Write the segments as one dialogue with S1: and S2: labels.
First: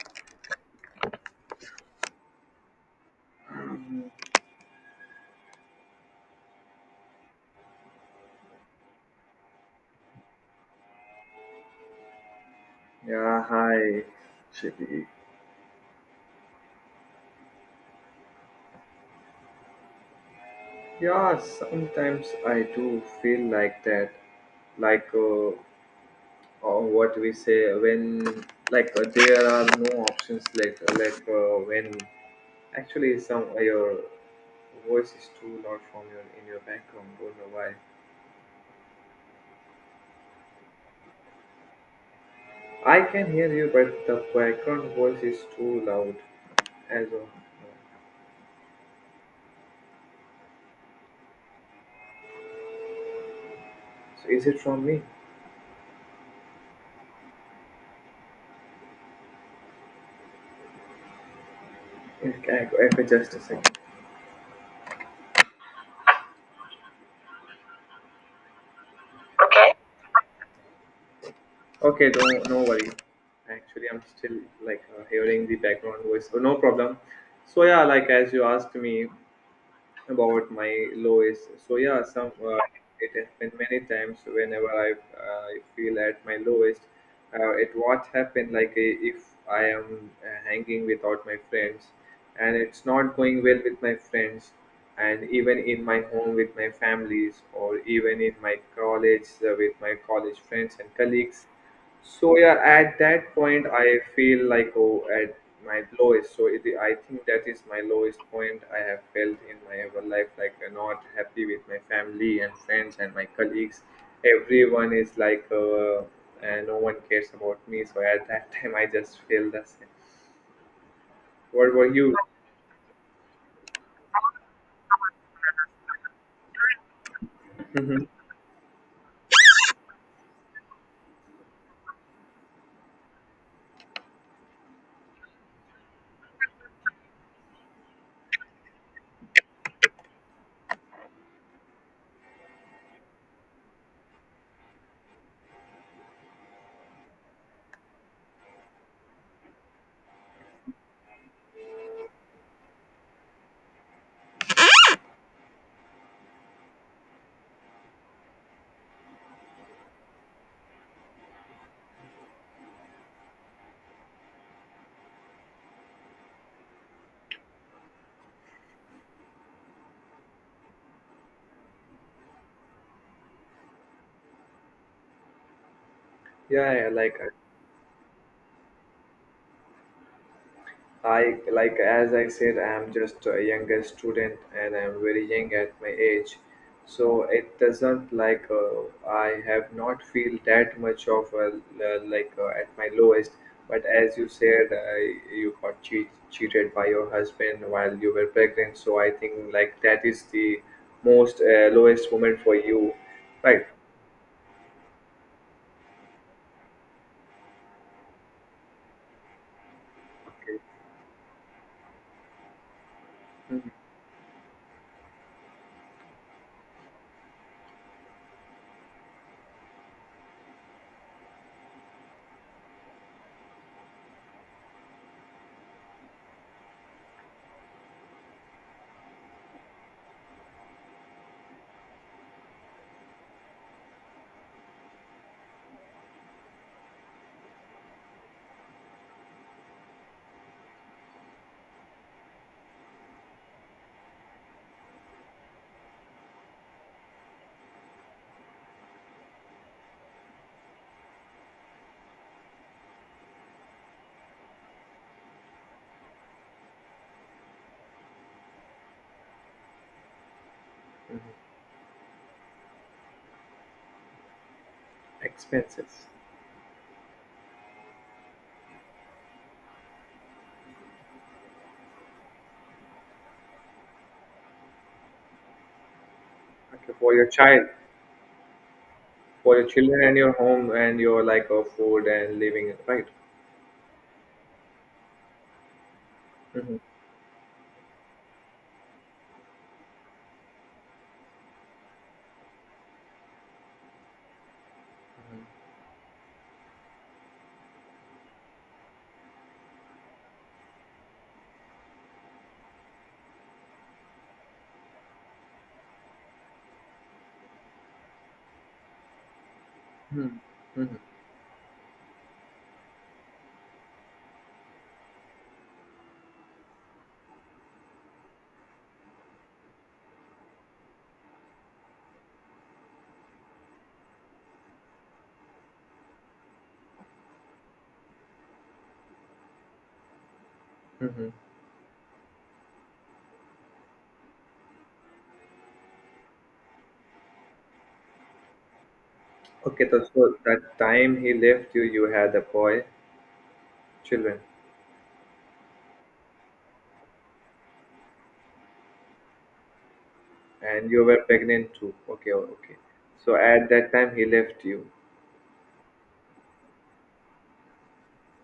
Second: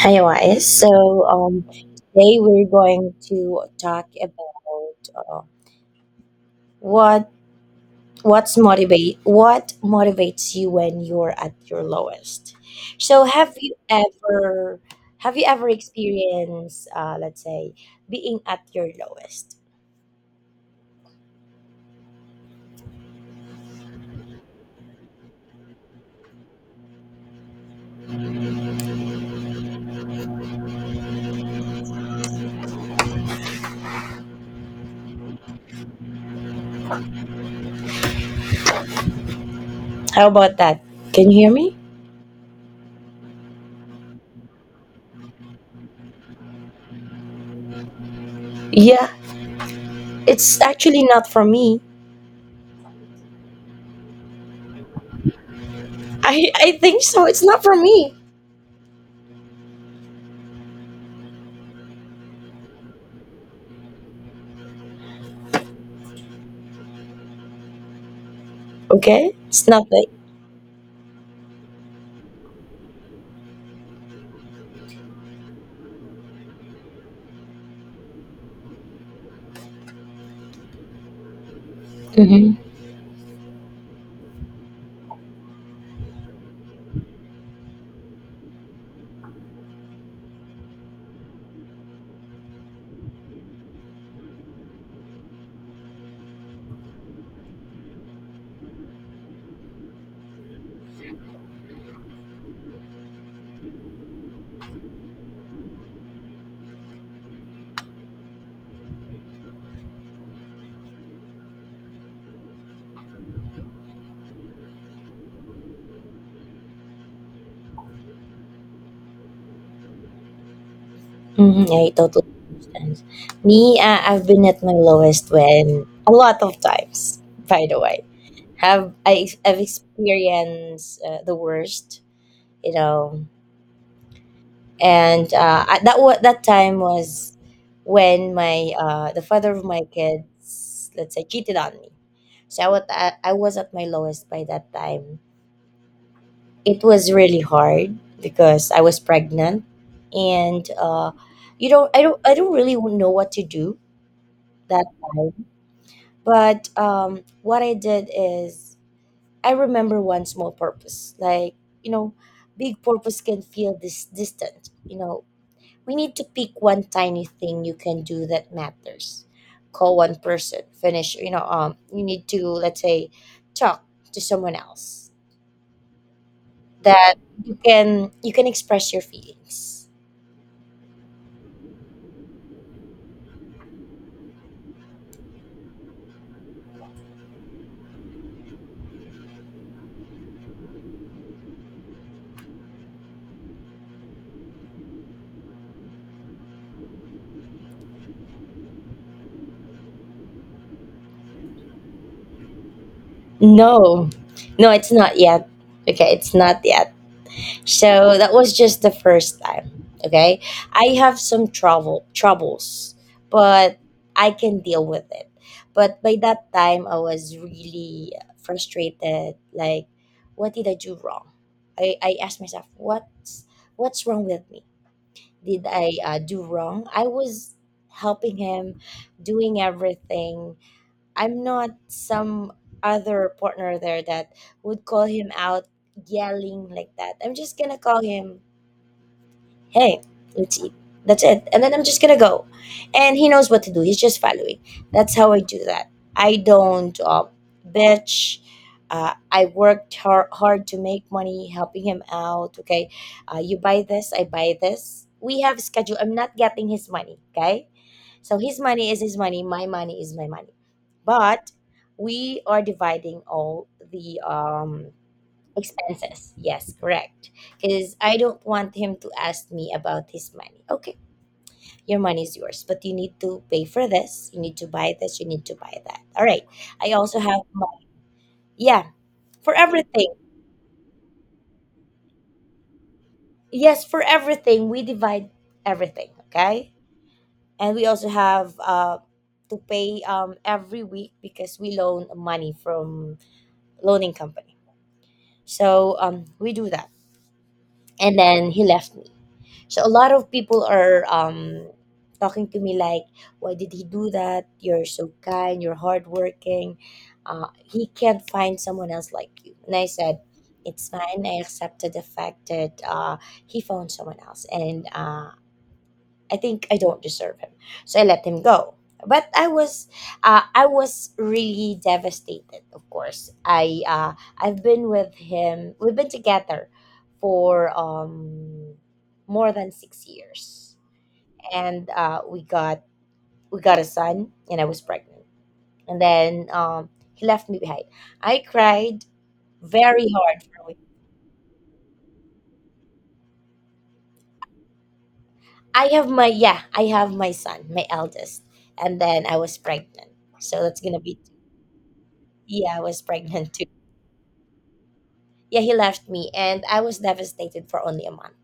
S1: Hi, guys. So, today we're going to talk about what what motivates you when you're at your lowest. So,
S2: Yeah, hi, Shibi.
S1: have you ever experienced, let's say, being at your lowest?
S2: Yeah, sometimes I do feel like that, like or what we say when, like there are no options, like when actually some your voice is too loud from your in your background. Don't know why.
S1: How about that? Can you hear me?
S2: I can hear you, but the background voice is too loud as of now.
S1: Yeah, it's actually not for me.
S2: So is it from me?
S1: I think so. It's not for me.
S2: Okay, I just a second.
S1: Okay, it's not.
S2: Okay, don't no worry. Actually, I'm still like hearing the background voice. Oh, no problem. So yeah, like as you asked me about my lowest. So yeah, some
S1: Mhm,
S2: it has been many times whenever I feel at my lowest. It what happened like if I am hanging without my friends, and it's not going well with my friends, and even in my home with my families, or even in my college with my college friends and colleagues, so yeah, at that point, I feel like oh, at my lowest. So I think that is my lowest point I have felt in my ever life. Like I'm not happy with my family and friends and my colleagues. Everyone is like, no one cares about me. So at that time, I just feel the same.
S1: mhm.
S2: What were
S1: I
S2: you?
S1: totally understand. Me, I've been at my lowest when a lot of times. By the way, have I have experienced the worst, you know, and that time was when my the father of my kids, let's say, cheated on me. So I was at my lowest by that time. It was really hard because I was pregnant, and you don't, I don't, I don't really know what to do that time. But what I did is, I remember one small purpose. Like, you know, big purpose can feel this distant. You know, we need to pick one tiny thing you can do that matters. Call one person, finish. You need to, let's say, talk to someone else
S2: Yeah, yeah, like
S1: that you can express your feelings.
S2: I like as I said, I'm just a younger student and I'm very young at my age, so it doesn't like I have not feel that much of a, at my lowest. But as you said, you got cheated by your husband while you were pregnant, so I think like that is the most lowest moment for you, right?
S1: No, no, it's not yet. Okay, it's not yet. So that was just the first time. Okay,
S2: Okay.
S1: I have some troubles,
S2: Mhm,
S1: but I can deal with it. But by that time, I was really frustrated. Like, what did I do wrong? I asked myself, what's wrong with me? Did I do wrong? I was helping him, doing everything. I'm not some other partner there that would call him out yelling like that. I'm just gonna call him, hey, let's eat. That's it. And then I'm just gonna go. And he knows what to do. He's just following. That's how I do that. I don't bitch. I worked hard to make money helping him out. Okay. You buy this, I buy this. We have schedule. I'm not getting his money. Okay. So his money is his money. My money is my money.
S2: mhm.
S1: But we are dividing all the
S2: Expenses.
S1: Expenses. Yes, correct. Because I don't want him to ask me about his money. Okay, your money is yours, but you need to pay for this. You need to buy this. You need to buy that. All right.
S2: Okay,
S1: I
S2: for
S1: also
S2: your
S1: have my,
S2: child.
S1: yeah, for
S2: For your children
S1: everything.
S2: and your home and your like of food and living, right?
S1: Yes, for everything. We divide everything. Okay.
S2: Mm-hmm.
S1: And we also have to pay every week because we loan money from loaning company. So we do that. And then he left me. So a lot of people are talking to me like, "Why did he do that? You're so kind. You're hardworking. He can't find someone else like you." And I said,
S2: Mm-hmm.
S1: "It's
S2: Mm-hmm.
S1: fine. I accepted the fact that he found someone else, and I think I don't deserve him. So I let him go. But I was really devastated, of course. I I've been with him we've been together for more than 6 years.
S2: Mm-hmm.
S1: And we got a son and I was pregnant. And then he left me behind. I cried
S2: Okay, so,
S1: very
S2: so
S1: hard
S2: that
S1: for a week.
S2: time he left you, you had a boy children,
S1: I have my yeah, I have my son, my eldest, and then I was pregnant. So that's
S2: and
S1: gonna
S2: you were
S1: be,
S2: pregnant too. Okay, okay,
S1: yeah, I was
S2: so
S1: pregnant too.
S2: at that time he left you.
S1: Yeah, he left me and I was devastated for only a month.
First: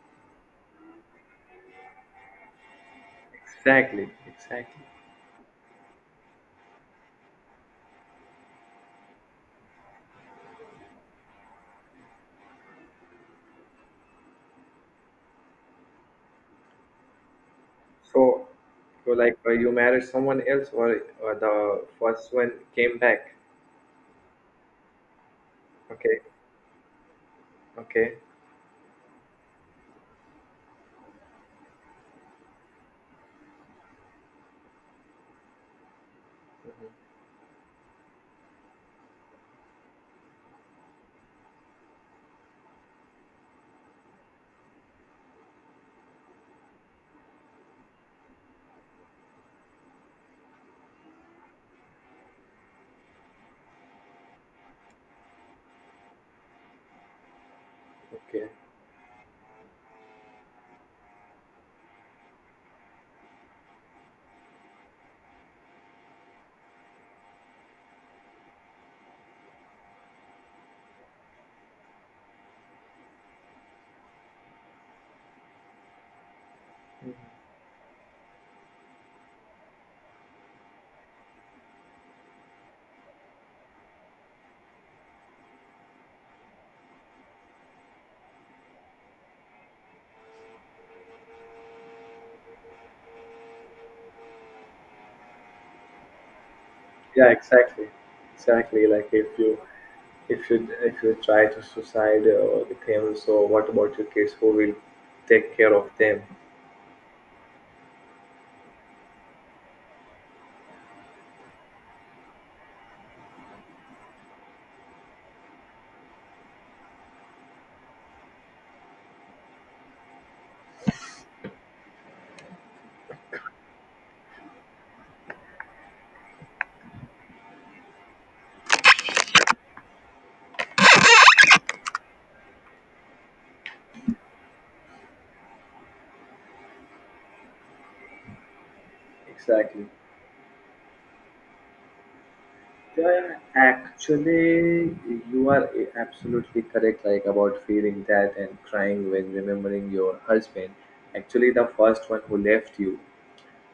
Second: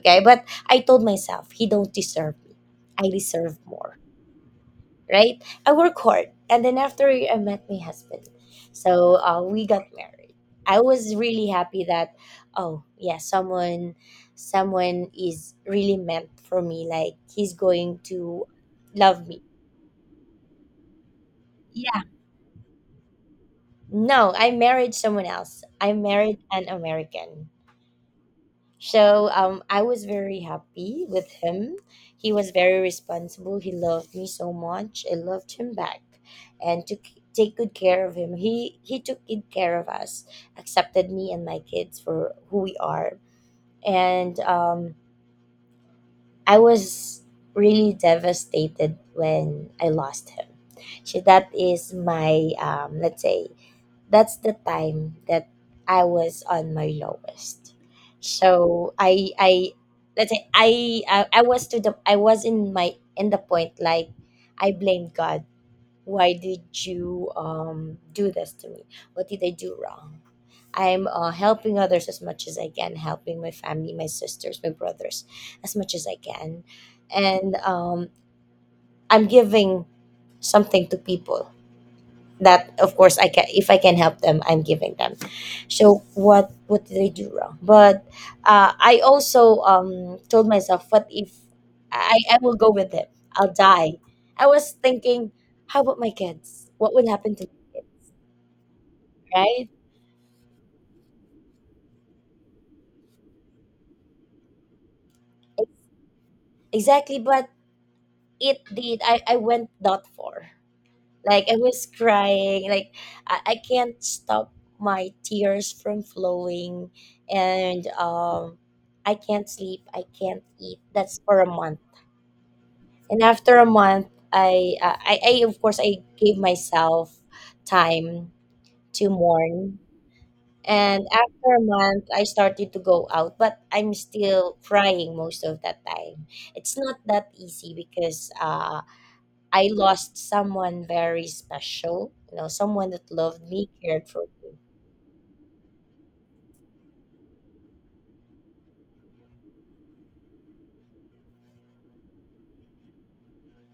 S1: Okay, but I told myself he don't deserve me. I deserve more,
S2: Exactly, exactly.
S1: right? I work hard. And then after a year, I met my husband. So we got married. I was really happy that oh yeah, someone is really meant for me. Like he's going
S2: so
S1: to
S2: so
S1: love
S2: like
S1: me.
S2: you married someone else, or the
S1: Yeah.
S2: first one came back.
S1: No, I married someone else. I
S2: Okay,
S1: married an American.
S2: okay.
S1: So I was very happy with him. He was very responsible. He loved me so much. I loved him back, and took
S2: Hmm.
S1: take good care of him. He took good care of us, accepted me and my kids for who we are, and I was really devastated when I lost him. So that is my let's say that's the time that I was on my lowest.
S2: Okay.
S1: So I let's say I was in my in the point like I blamed God. Why did you do this to me? What did I do wrong? I'm helping others as much as I can, helping my family, my sisters, my brothers, as much as I can, and I'm giving something to people that of course I can, if I can help them, I'm giving them. So what did I do wrong? But I also told myself, what if I will go with it, I'll die. I was thinking, how about my kids, what will
S2: Yeah,
S1: happen to my
S2: exactly,
S1: kids?
S2: exactly, like if you
S1: Right,
S2: If you if you try to suicide with him, so what about your kids? Who will take care of them?
S1: exactly, but it did I went that far. Like I was crying. Like I can't stop my tears from flowing, and I can't sleep. I can't eat. That's for a month. And after a month, I of course I gave myself time to mourn. And after a month, I started to go out, but I'm still crying most of that time. It's not that easy because I
S2: Exactly.
S1: lost someone very special, you know, someone that
S2: Yeah,
S1: loved me, cared for me.
S2: actually, you are absolutely correct, like about feeling that and crying when remembering your husband. Actually, the first one who left you,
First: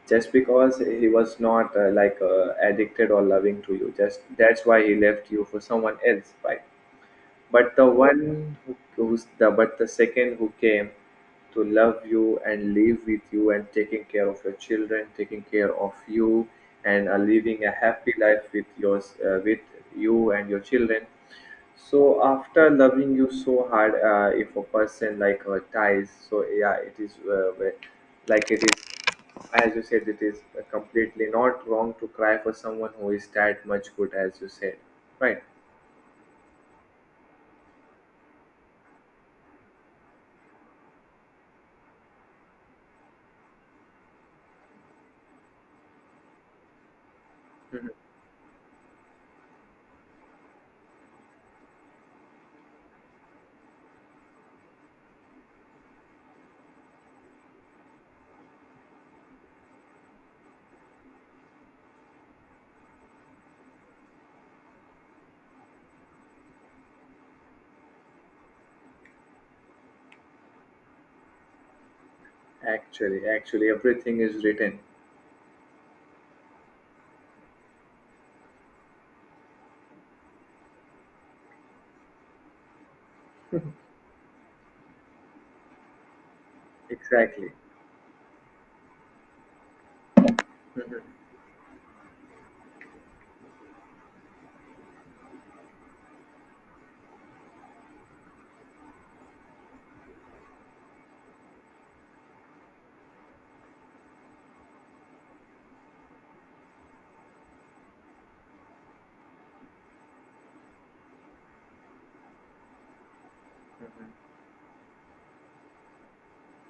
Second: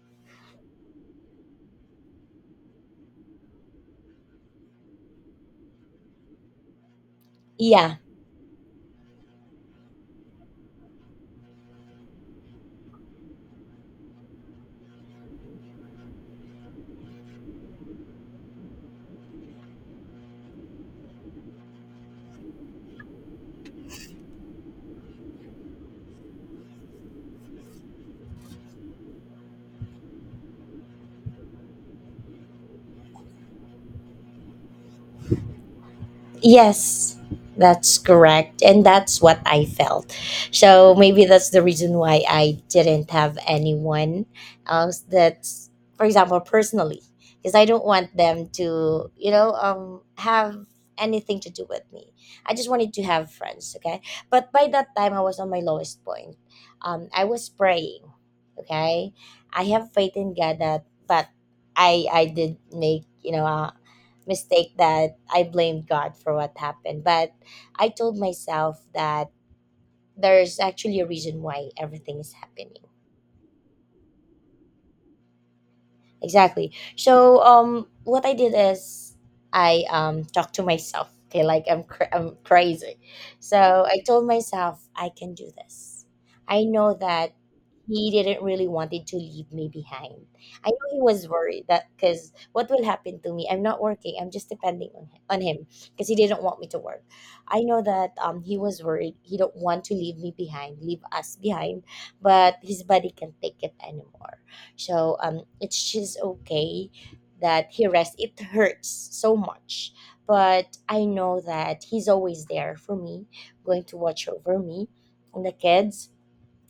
S2: just because he was not like addicted or loving to you, just that's why he left you for someone else, right? But the
S1: Yeah.
S2: one who who's the but the second who came to love you and live with you and taking care of your children, taking care of you and are living a happy life with yours with you and your children. So after loving you so hard, if a person like her dies, so yeah, it is like it is as you said, it is completely not wrong to cry for someone who is that much good, as you said, right?
S1: Yes, that's correct. And that's what I felt. So maybe that's the reason why I didn't have anyone else that's, for example, personally, because I don't
S2: Mm-hmm.
S1: want them to, have anything to do with me. I just wanted to have friends, okay? But by that time, I was on my lowest point. I was praying, okay? I have faith in God that, but I did make, you know, mistake that I blamed God for what happened. But I told myself that there's actually a reason why everything is happening.
S2: Actually, everything is written.
S1: Exactly. So what I did is, I talked to myself, okay, like I'm crazy. So I told myself I can do this. I know that
S2: Exactly.
S1: he didn't really wanted to leave me behind. I know he was worried that because what will happen to me, I'm not working, I'm just depending on him because he didn't want me to work. I know that he was worried, he don't want to leave me behind, leave us behind, but his body can take it anymore. So it's just okay that he rests. It hurts so much, but I know that he's always there for me, going to watch over me and the kids.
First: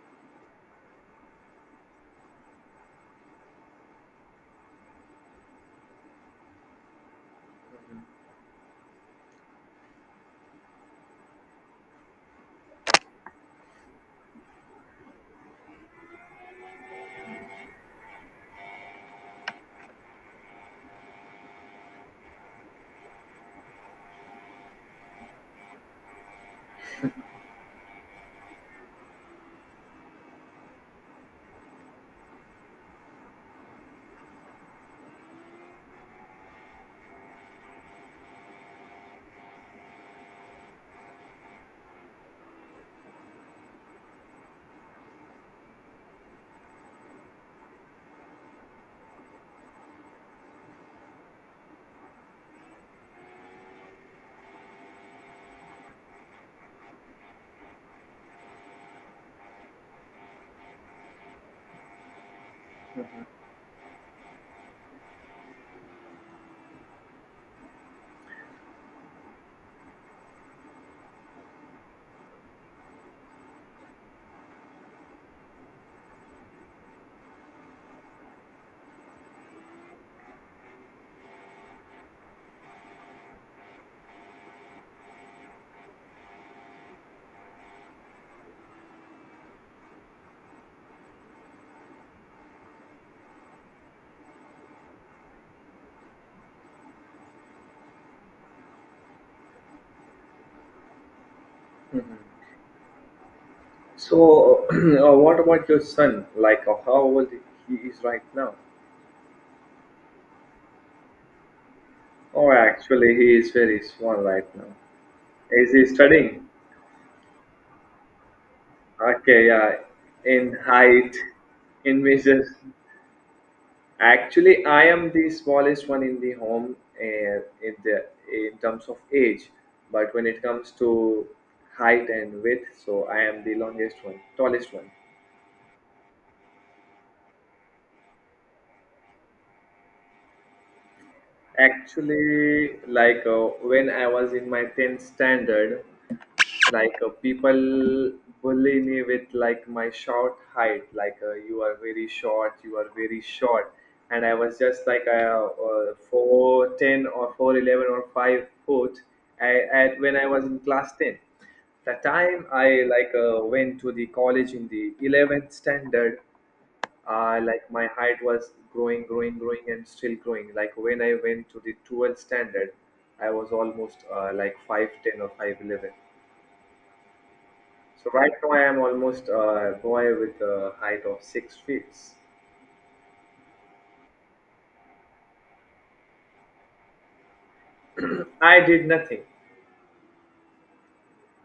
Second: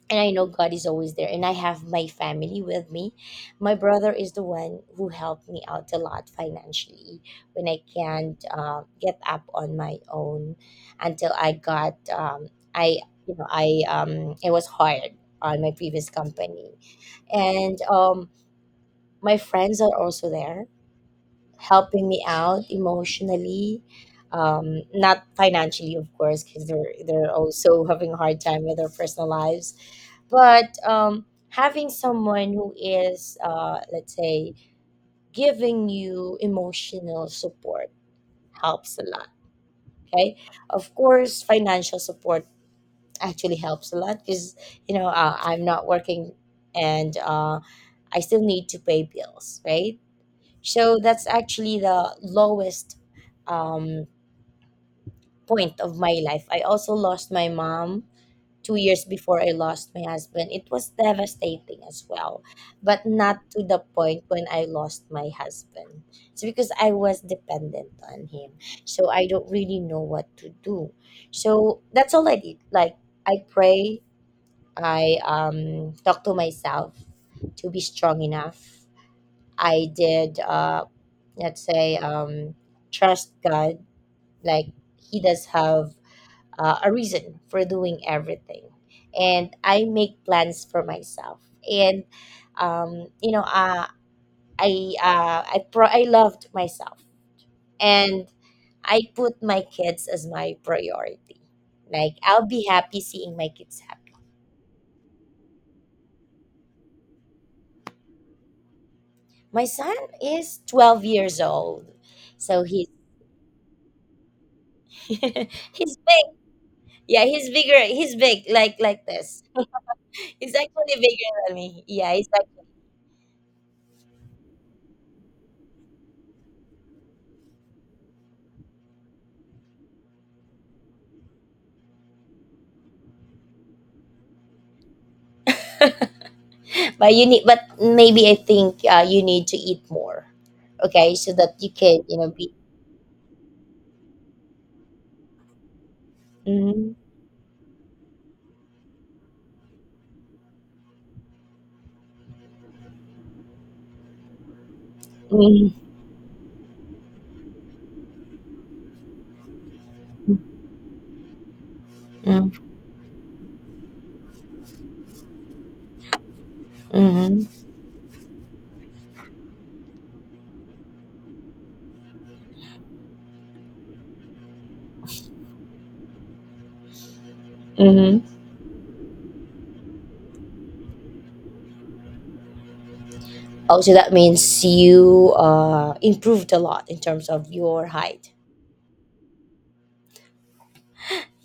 S1: And I know God is always there. And I have my family with me. My brother is the one who helped me out a lot financially when I can't get up on my own until I got I you know I was hired on my previous company, and my friends are also there helping me out emotionally, not financially of course because they're also having a hard time with their personal lives. But having someone who is let's say giving you emotional support helps a lot. Okay, of course financial support actually helps a lot because you know I'm not working and I still need to pay bills, right? So that's actually the lowest um, point of my life. I also lost my mom 2 years before I lost my husband. It was devastating as well, but not to the point when I lost my husband. It's because I was dependent on him. So I don't really know what to do. So that's all I did. Like, I pray, I talk to myself to be strong enough. I did, let's say, trust God. Like He does have a reason for doing everything, and I make plans for myself. And um, you know, uh, I I loved myself, and I put my kids as my priority. Like I'll be happy seeing my kids happy.
S2: So, what about your son? Like, how old he is right now?
S1: My son is 12 years old,
S2: Oh,
S1: so he
S2: actually, he is very small right now. Is he
S1: he's,
S2: studying?
S1: yeah, he's bigger. He's big, like this.
S2: Okay, yeah. In
S1: He's actually
S2: height,
S1: bigger than me.
S2: in
S1: Yeah, he's like.
S2: measures. Actually, I am the smallest one in the home in the in terms of age, but when it comes to height and width, so I am the longest one, tallest one.
S1: But you need. But maybe I think you need to eat more. Okay, so that you can, you know, be.
S2: Actually, like when I was in my 10th standard,
S1: Mm-hmm.
S2: like people bully me with like my short height, like you are very short, you are very short, and I was just like
S1: Mm-hmm.
S2: 4'10" or 4'11" or 5 foot at when I was in class 10, the time I, like went to the college in the 11th standard.
S1: Mm-hmm.
S2: Like my height was growing, growing, growing, and still growing. Like when I went to the 12th standard, I was almost like 5'10 or 5'11. So
S1: Mm-hmm.
S2: right now I am almost a boy with a height of 6 feet.
S1: Oh, so that means you improved a lot in terms of your height.
S2: I did nothing.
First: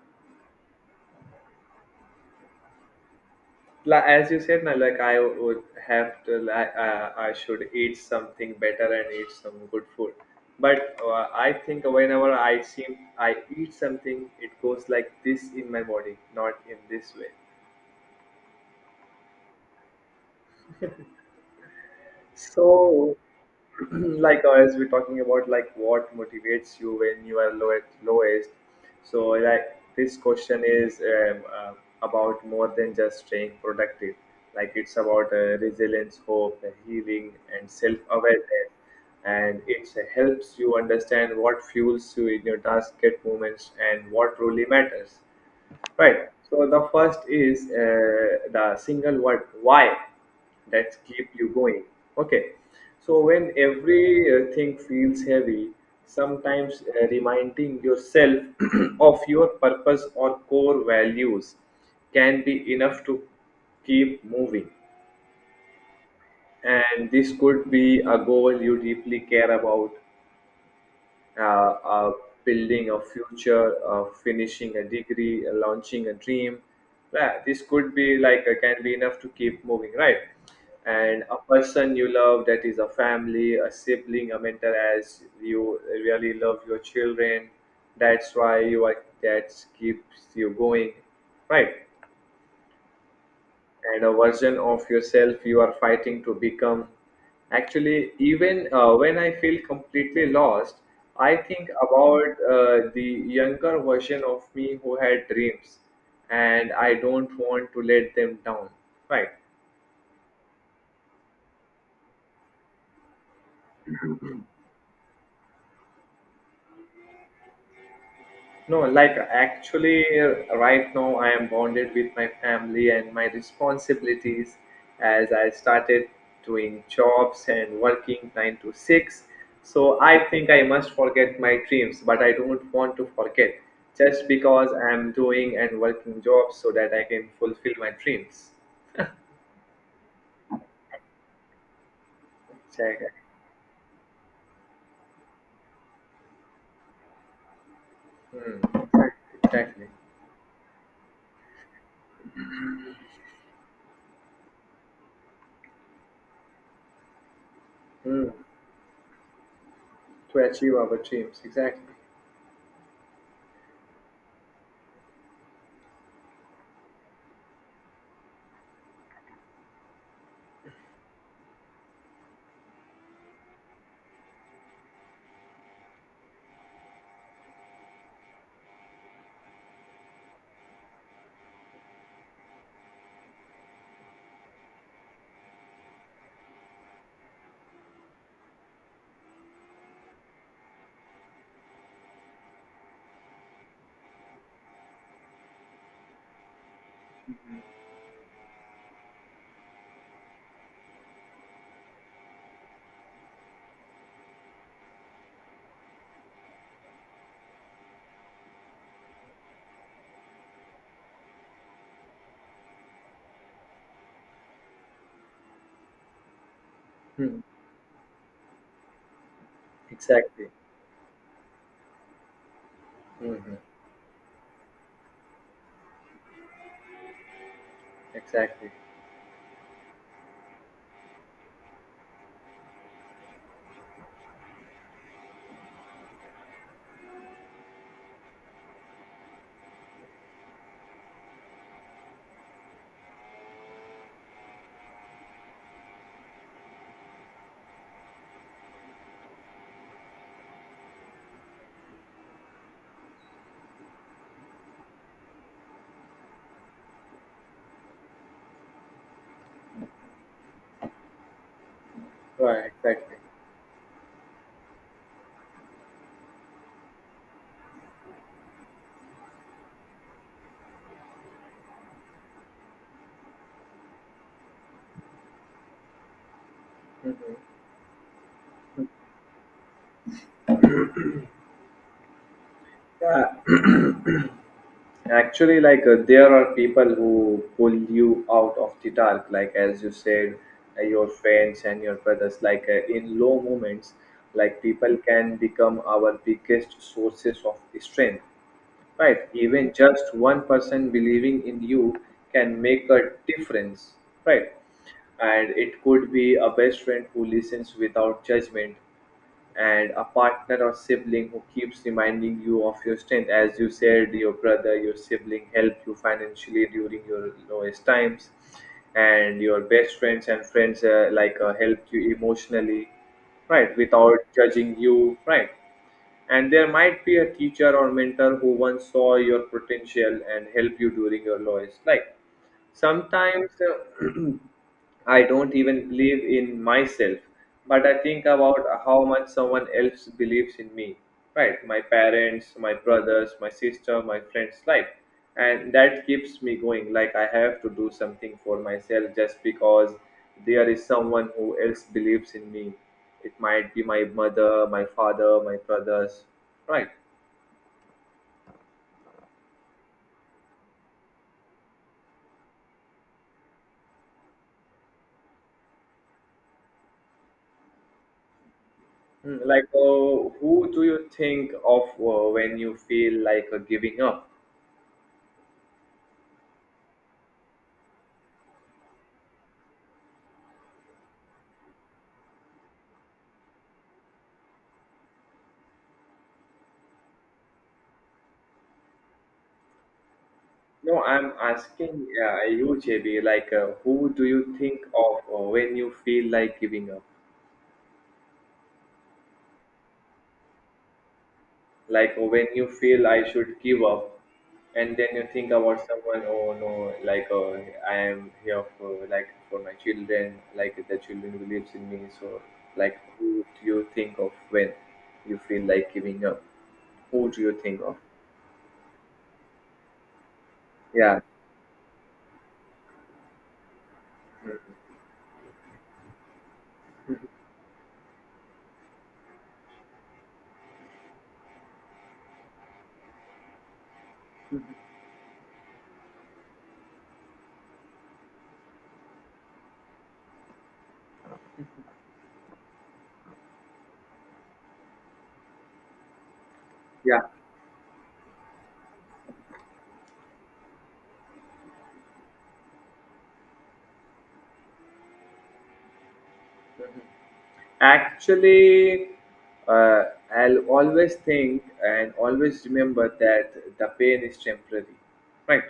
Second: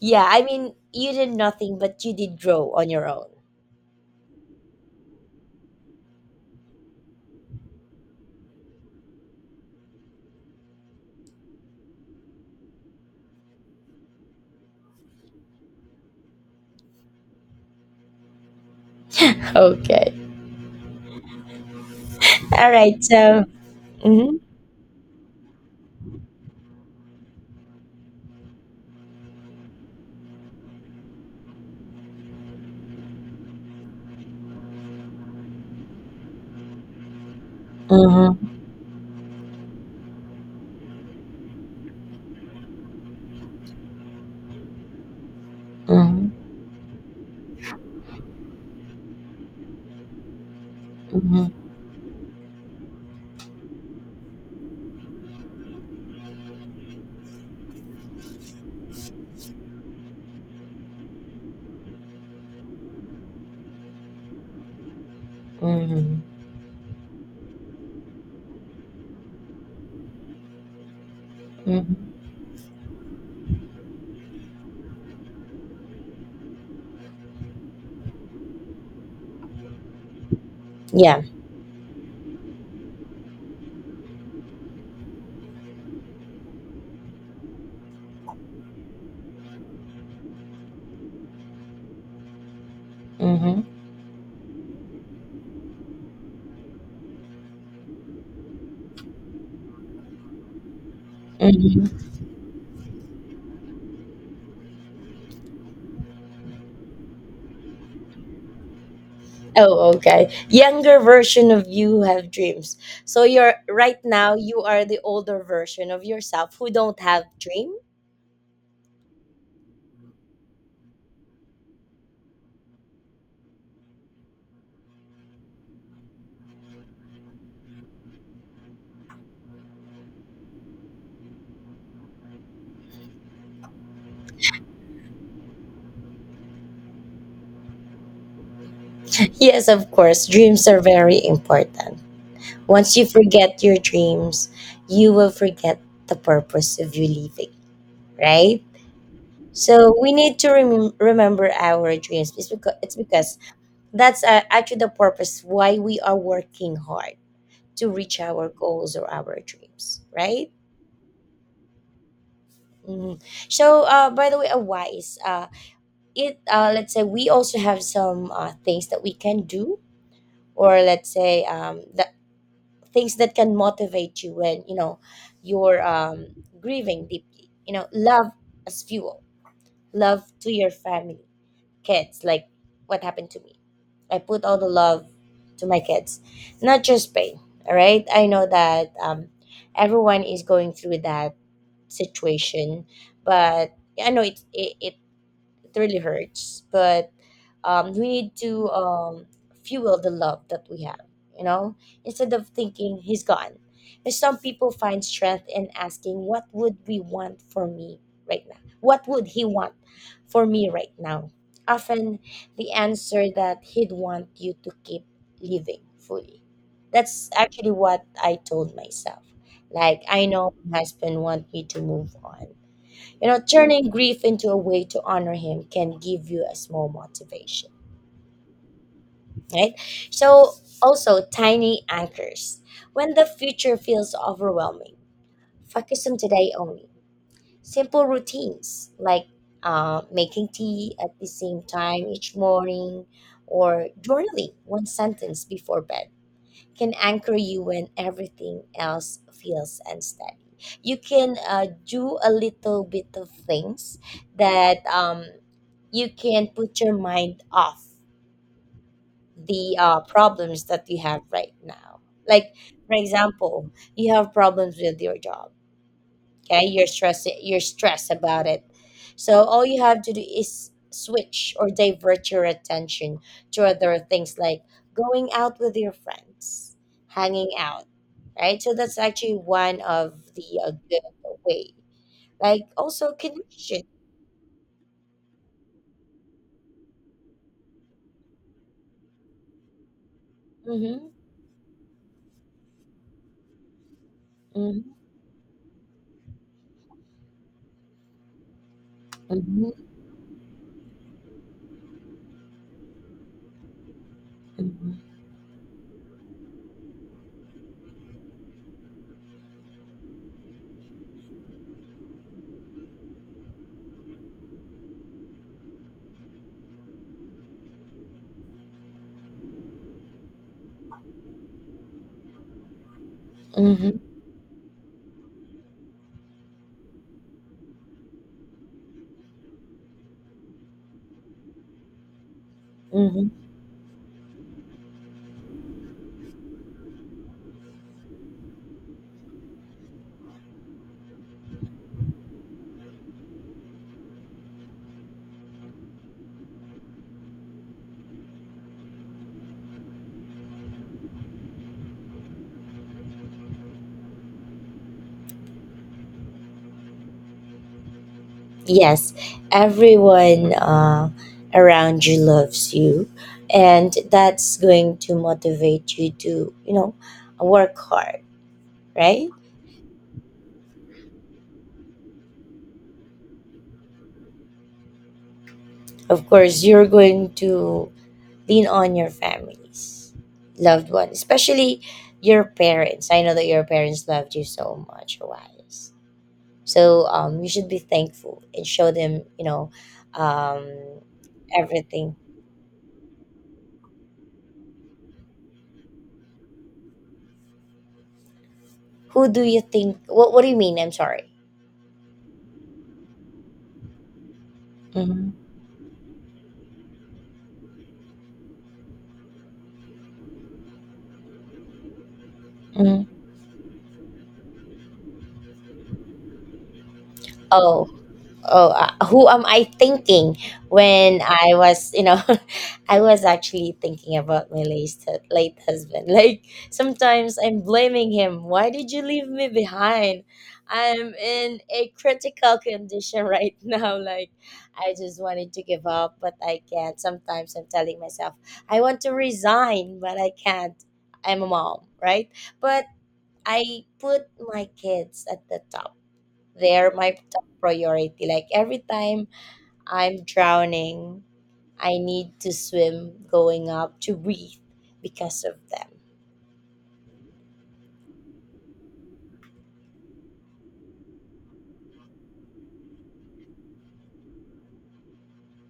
S1: Yeah, I mean, you did nothing, but you did grow on your own.
S2: Like as you said, now like I would have to like I should eat something better and eat some good food. But I think whenever I seem I eat something, it goes like this in my body, not in this way.
S1: Okay. All right.
S2: So,
S1: So. Mm-hmm.
S2: like as we're talking about like what motivates you when you are low at lowest. So like this question is about more than just staying productive. Like it's about resilience, hope, and healing, and
S1: Mm-hmm.
S2: self-awareness. And it helps you understand what fuels you in your task, get moments, and what truly matters.
S1: Mm-hmm.
S2: Right. So the first is the single word why that keep you going. Okay. So when every thing feels heavy, sometimes reminding yourself of your purpose or core values can be enough to keep moving.
S1: Mm-hmm.
S2: And this could be a goal you deeply care about, uh, uh,
S1: Mm-hmm.
S2: building a future, finishing a degree, launching a dream. Yeah, this could be like can be enough to keep moving, right?
S1: Yeah.
S2: And a person you love that is a family, a sibling, a mentor, as you really love your children. That's why you are that keeps you going, right?
S1: Mm-hmm.
S2: And a version of yourself you are fighting to become. Actually, even when I feel completely lost, I think
S1: Mhm.
S2: about the younger version of me who had dreams, and I don't want to let them down. Right.
S1: Oh, okay. Younger version of you have dreams. So you're right now you are the older version of yourself who don't have dream.
S2: No, like actually, right now I am bonded with my family and my responsibilities as I started doing jobs and working 9 to 6. So I think I must forget my dreams, but I don't want to forget just because I am doing and working jobs so that I can fulfill my dreams.
S1: Yes, of course. Dreams are very important. Once you
S2: Exactly.
S1: forget your dreams, you will forget the purpose of you living, right?
S2: Exactly.
S1: So we need to remember our dreams. It's because that's actually the purpose why we are working hard to reach
S2: Hmm.
S1: our goals or our dreams,
S2: To
S1: right?
S2: achieve our dreams. Exactly.
S1: Hmm. So, by the way, a wise, it let's say we also have some things that we can do, or let's say that things that can motivate you when you know you're grieving deeply. You know, love as fuel, love to your family, kids. Like what happened to me, I put all the love to my kids, not just pain. All right, I know that everyone is going through that situation, but I know it really hurts, but we need to fuel the love that we have, you know, instead of thinking he's gone. And some people find strength in asking what would we want for me right now, what would he want for me right now. Often the answer that he'd want you to keep living fully, that's
S2: Hmm.
S1: actually what I told myself. Like I
S2: Exactly.
S1: know my husband want me to move on. You know,
S2: Hmm.
S1: turning grief into a way to honor him can give you a small motivation,
S2: Exactly.
S1: right? So, also tiny anchors. When the future feels overwhelming, focus on today only. Simple routines like making tea at the same time each morning or journaling one sentence before bed can anchor you when everything else feels unsteady. You can do a little bit of things that you can put your mind off the problems that you have right now. Like
S2: Right.
S1: for
S2: Exactly.
S1: example, you have problems with your job. Okay, you're stressed. You're stressed about it. So all you have to do is switch or divert your attention to other things like going out with your friends, hanging out, right? So that's actually one of the good way. Like also
S2: Yeah,
S1: connection.
S2: actually, like there are people who pull you out of the dark, like as you said, your
S1: Mm-hmm.
S2: friends and your brothers. Like in low moments, like
S1: Mm-hmm.
S2: people can become our biggest sources of strength, right? Even
S1: Mm-hmm.
S2: just one person believing in you can make a difference, right?
S1: Mm-hmm.
S2: And it could be a best friend who listens without judgment, and a partner or sibling who keeps reminding you of your strength, as you said, your brother, your sibling helped you financially during your lowest times, and your best friends and friends like help you emotionally, right,
S1: Mm-hmm.
S2: without judging you, right? And there might be a teacher or mentor who once saw your potential and helped you during your lowest life.
S1: Mm-hmm.
S2: Sometimes uh, I don't even believe in myself, but I think about how much someone else believes in me. Right? My parents, my brothers, my sister, my friends, like. And that keeps me going. Like, I have to do something for myself just because there is someone who else believes in me. It might be my mother, my father, my brothers. Right?
S1: Yes, everyone around you loves you, and that's going to motivate you to, you know, work hard, right?
S2: Mm, like, who do you think of when you feel like giving up?
S1: Of course you're going to lean on your families, loved ones, especially your parents. I know that your parents loved you so much, wise. So you should be thankful and show them, you know, um,
S2: No, I'm asking
S1: everything.
S2: you, JB, like, who do you think of when you feel like giving up?
S1: Who do you think, what do you mean? I'm sorry.
S2: Like, when you feel I should give up, and then you
S1: Mm-hmm.
S2: think about someone, oh no, like, I am here for, like, for my children, like, the children believes in me. So, like, who do you think of when you feel like giving up? Who do you think
S1: Oh,
S2: of?
S1: oh, who am I thinking
S2: Yeah,
S1: when I was, you know, I was actually thinking about my late, late husband. Like sometimes I'm blaming him. Why did you leave me behind? I'm in a critical condition right now. Like I just wanted to give up, but I can't. Sometimes I'm telling myself I want to resign, but I can't. I'm a mom, right? But I put my kids at the top, they're my
S2: yeah.
S1: top priority. Like every time I'm drowning, I need to swim going up to breathe because of them.
S2: Actually, uh, I'll always think and always remember that the pain is temporary, right?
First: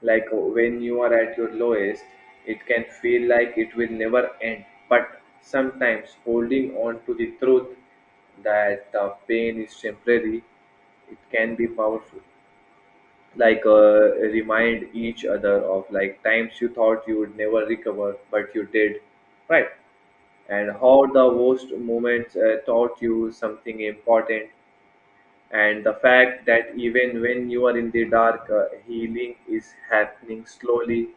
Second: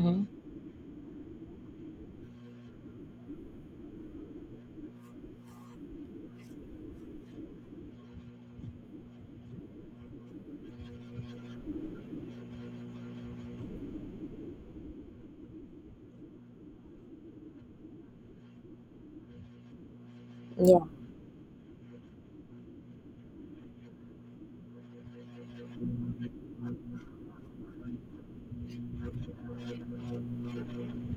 S2: Like when you are at your lowest, it can feel like it will never end. But sometimes holding on to the truth that the pain is temporary, it can be powerful. Like remind each other of like times you thought you would never recover, but you did, right? And
S1: Yeah.
S2: how the worst moments taught you something important, and the fact that even when you are in the dark healing is happening slowly.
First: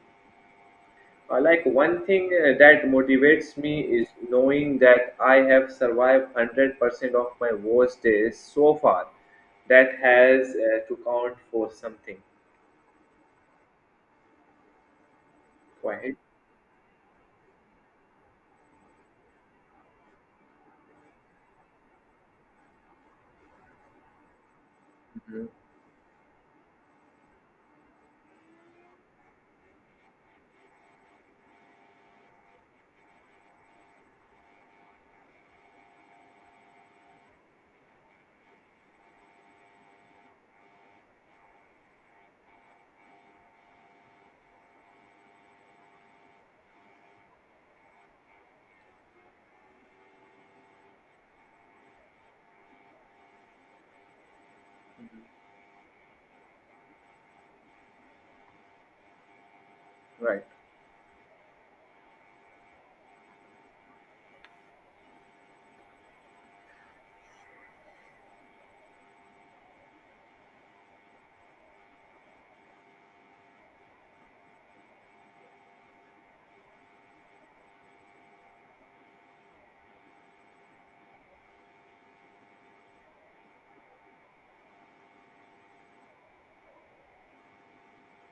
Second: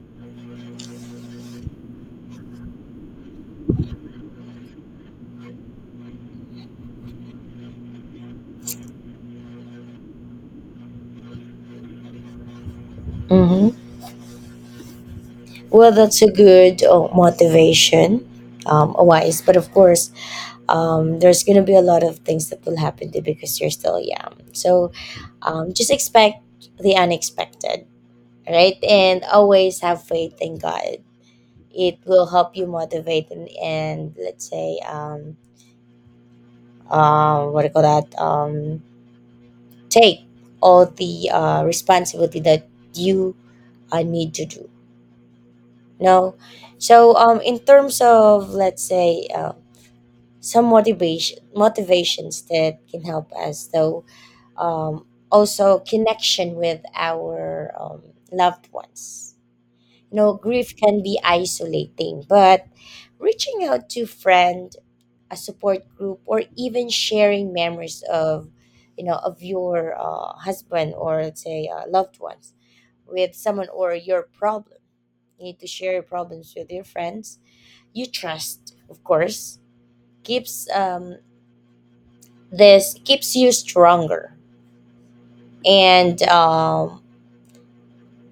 S2: Like one thing that motivates me is knowing that I have survived 100% of my worst days so far. That has to count for something,
S1: Mm-hmm. Well,
S2: right?
S1: that's a good motivation. Wise, but of course, there's gonna be a lot of things that will happen to you because you're still young. So
S2: Mhm.
S1: just expect the unexpected, right? And always have faith in God. It will help you motivate and let's say what do you call that? Take all the responsibility that you need to do. No, so in terms of let's say some motivations that can help us though, also connection with our loved ones. You know,
S2: Right.
S1: grief can be isolating, but reaching out to friend, a support group, or even sharing memories of, you know, of your husband, or let's say loved ones, with someone, or your problem, you need to share your problems with your friends you trust, of course, keeps this keeps you stronger and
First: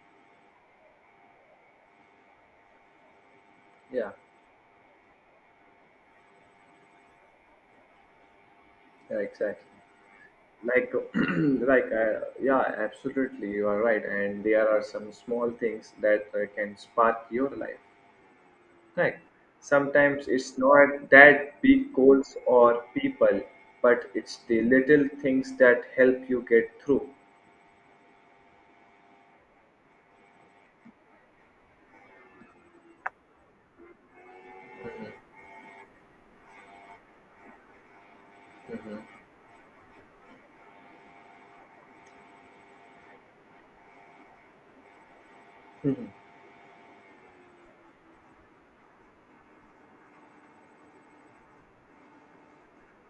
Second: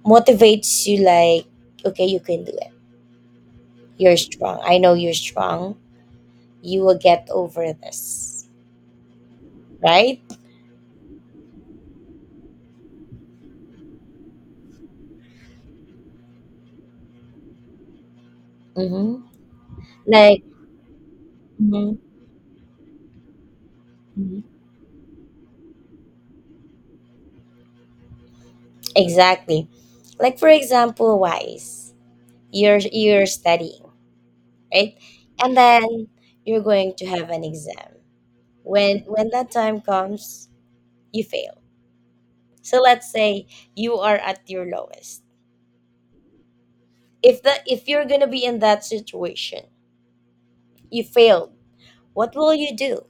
S1: motivates you like okay, you can do it,
S2: Yeah.
S1: you're strong, I know you're strong, you will get over this,
S2: Yeah. Exactly.
S1: right?
S2: Like like yeah, absolutely, you are right, and there are some small things that can spark your life, right?
S1: Mm-hmm.
S2: Sometimes
S1: Like
S2: it's not that big
S1: Mhm.
S2: goals or people, but it's
S1: Mhm.
S2: the little things that help you get through.
S1: Exactly. Like for example, wise. You're studying, right? And then you're going to have an exam. When
S2: Mhm.
S1: when that time comes, you fail. So let's say you are at your lowest. If you're gonna be in that situation, you failed. What will you do?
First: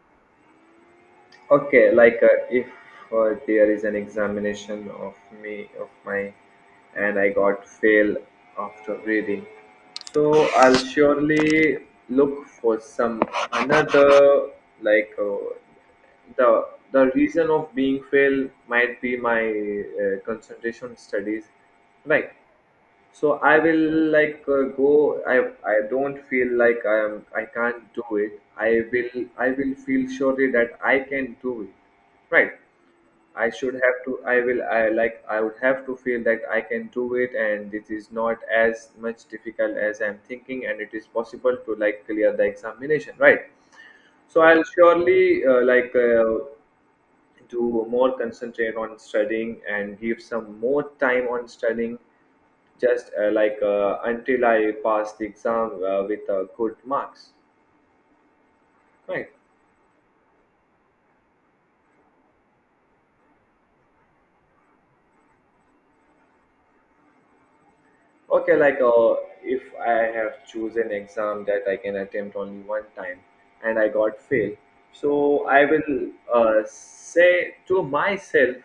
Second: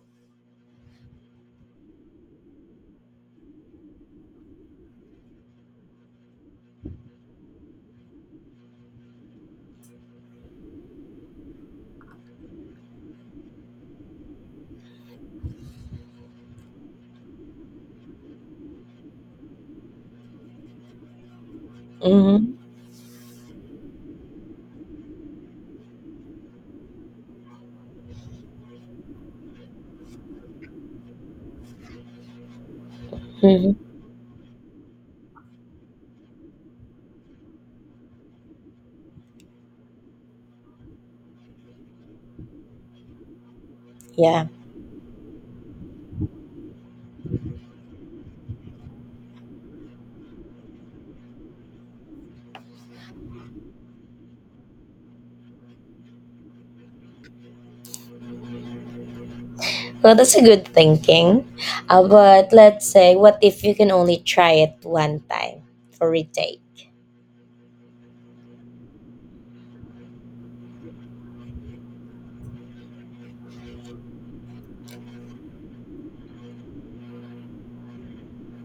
S2: Okay, like if there is an examination of me of my, and I got fail after reading, so I'll surely look for some another, like the reason of being fail might be my concentration studies, right?
S1: Mm-hmm.
S2: So I will go. I don't feel like I am. I can't do it. I will. I will feel surely that I can do it. Right. I should
S1: Mm-hmm.
S2: have to. I will. I like. I would have to feel that I can do it, and it is not as much difficult as I'm thinking, and it is possible to like clear the examination. Right. So
S1: Yeah.
S2: I'll surely to more concentrate on studying and give some more time on studying just like until I pass the exam with good marks, right?
S1: Well, that's a good thinking. But let's say, what if you can only try it one time for retake?
S2: Okay, if I have chosen exam that I can attempt only one time and I got fail, so I will say to myself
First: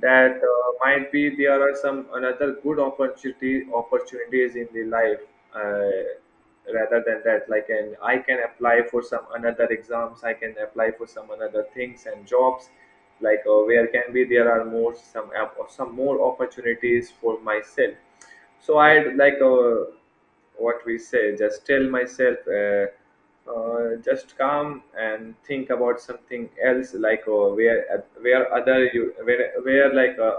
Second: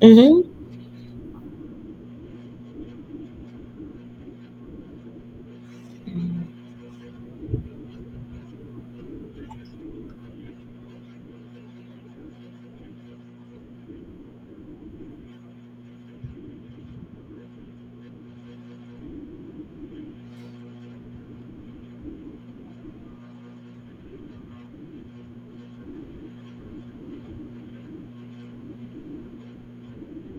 S2: that might be there are some another good opportunity opportunities in the life
S1: Mm-hmm.
S2: rather than that. Like, and I can apply for some another exams. I can apply for some another things and jobs. Where can be there are more some some more opportunities for myself, so I'd like what we say, just tell myself, just calm and think about something else, where other you where like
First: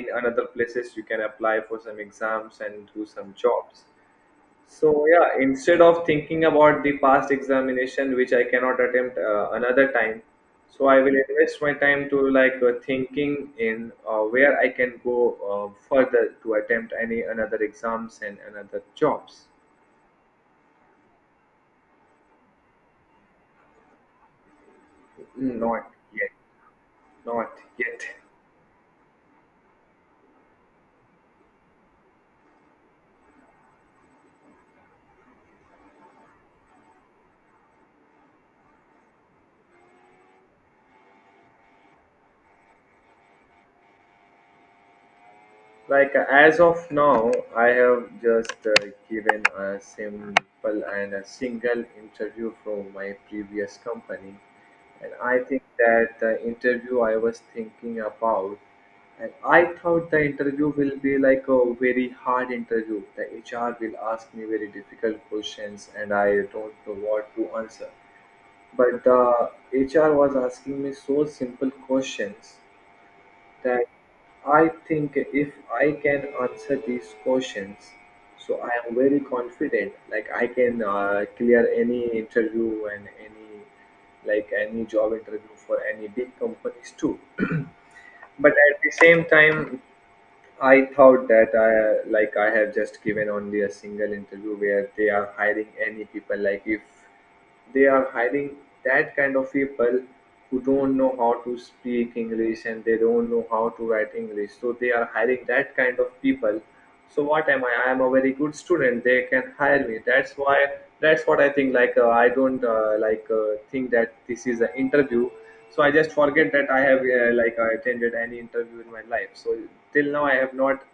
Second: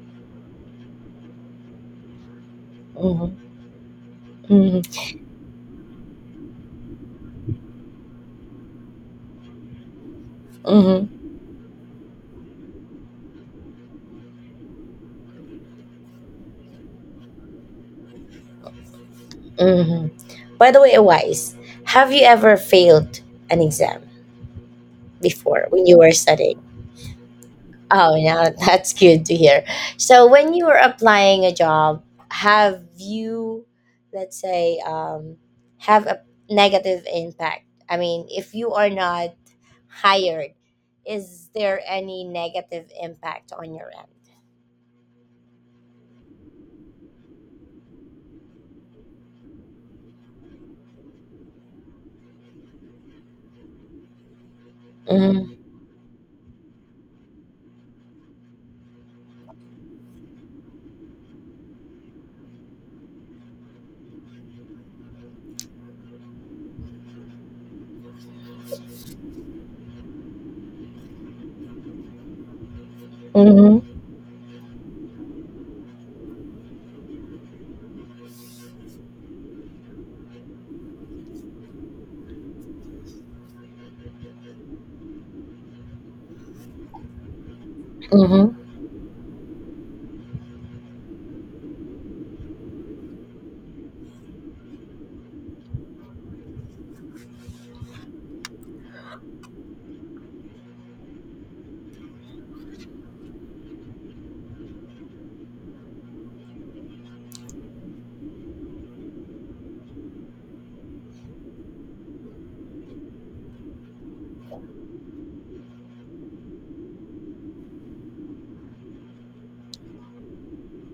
S2: in another places you can apply for some exams and do some jobs.
S1: Hmm.
S2: So yeah, instead of thinking about the past examination, which I cannot attempt another time, so I
S1: Hmm.
S2: will invest my time to like thinking in where I can go further to attempt any another exams and another jobs.
S1: Hmm. By the way, Wise, have you ever failed an exam before when
S2: Not
S1: you were
S2: yet,
S1: studying?
S2: not yet.
S1: Oh, yeah, that's good to hear. So, when you were applying a job, have you, let's say, have a negative impact? I mean, if you are not hired, is there any negative impact on your end?
S2: Like as of now, I have just given a simple and a single interview from my previous company, and I
S1: Mhm,
S2: think that the interview I was thinking about, and I thought the interview will be like a very hard interview. The HR will ask me very difficult questions, and I don't know what to answer. But the HR was asking me so simple questions
S1: mhm,
S2: that I think if I can answer these questions, so I am very confident. Like I can clear any interview and any like any job interview for any big companies too. But
S1: mhm.
S2: at the same time I thought that I like I have just given only a single interview where they are hiring any people. Like if they are hiring that kind of people who don't know how to speak English and they don't know how to write English, so they are hiring that kind of people. So what am I? I am a very good student. They can hire me. That's why, that's what I think. I don't think that this is an interview, so I just forget that I have attended any interview in my life. So till now I have not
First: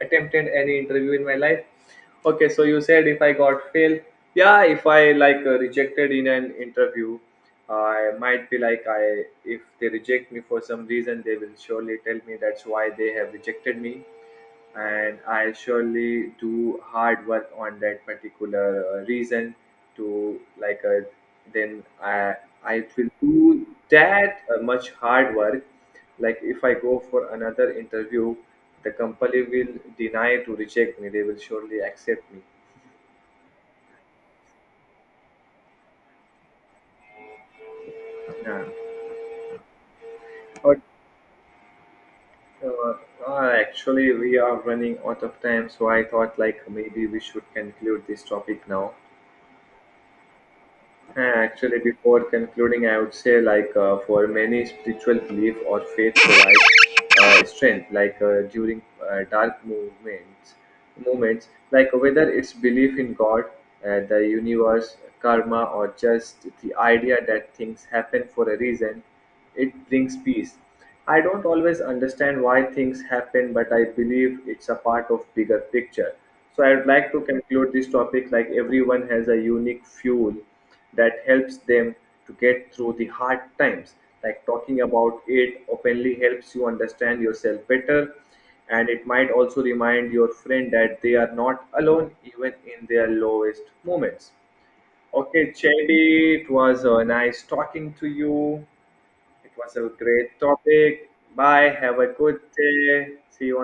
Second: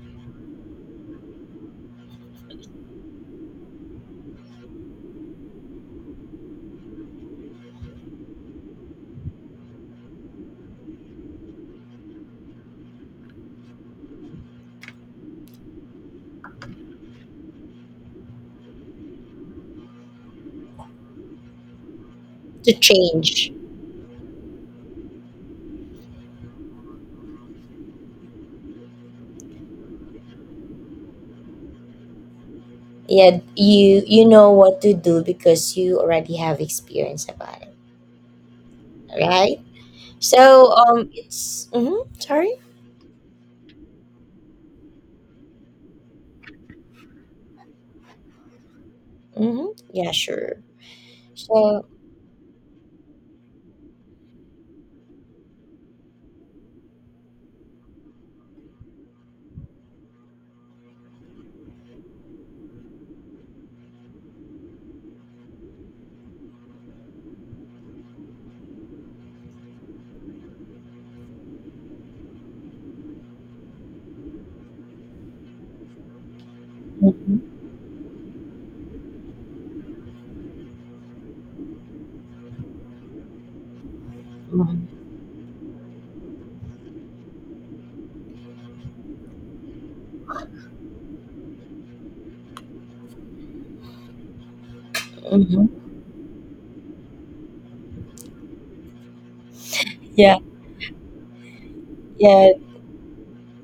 S2: attempted any interview in my life. Okay, so you said if I got failed, yeah, if I rejected in an interview, I might be like I, if they reject me for some reason, they will surely tell me that's why they have rejected me, and I surely do hard work on that particular reason to like then
S1: To
S2: I will
S1: change.
S2: do that much hard work. Like if I go for another interview, the company will deny to reject me. They will surely accept me.
S1: Yeah, you know what to do because you already have experience about it,
S2: Yeah.
S1: right? So
S2: But
S1: it's mm-hmm, sorry.
S2: uh, actually, we are running out of time, so I thought like maybe we should conclude this topic now.
S1: Mm-hmm. Yeah, sure.
S2: Actually,
S1: So.
S2: before concluding, I would say for many, spiritual belief or faith provides strength, during uh, dark movements, moments, like whether it's belief in God, the universe, karma, or just the idea that things happen for a reason, it brings peace. I don't always understand why things happen, but I believe it's a part of bigger picture. So I would like to
S1: Mm-hmm,
S2: conclude this topic, like everyone has a unique fuel that helps them to get through the hard times. Like talking about it openly helps you understand yourself better, and it might also remind your friend that they are not alone even in their lowest moments. Okay
S1: mm-hmm.
S2: Chedi, it was nice talking to you. It was a great
S1: Yeah,
S2: topic. Bye, have a good
S1: yeah.
S2: day, see you.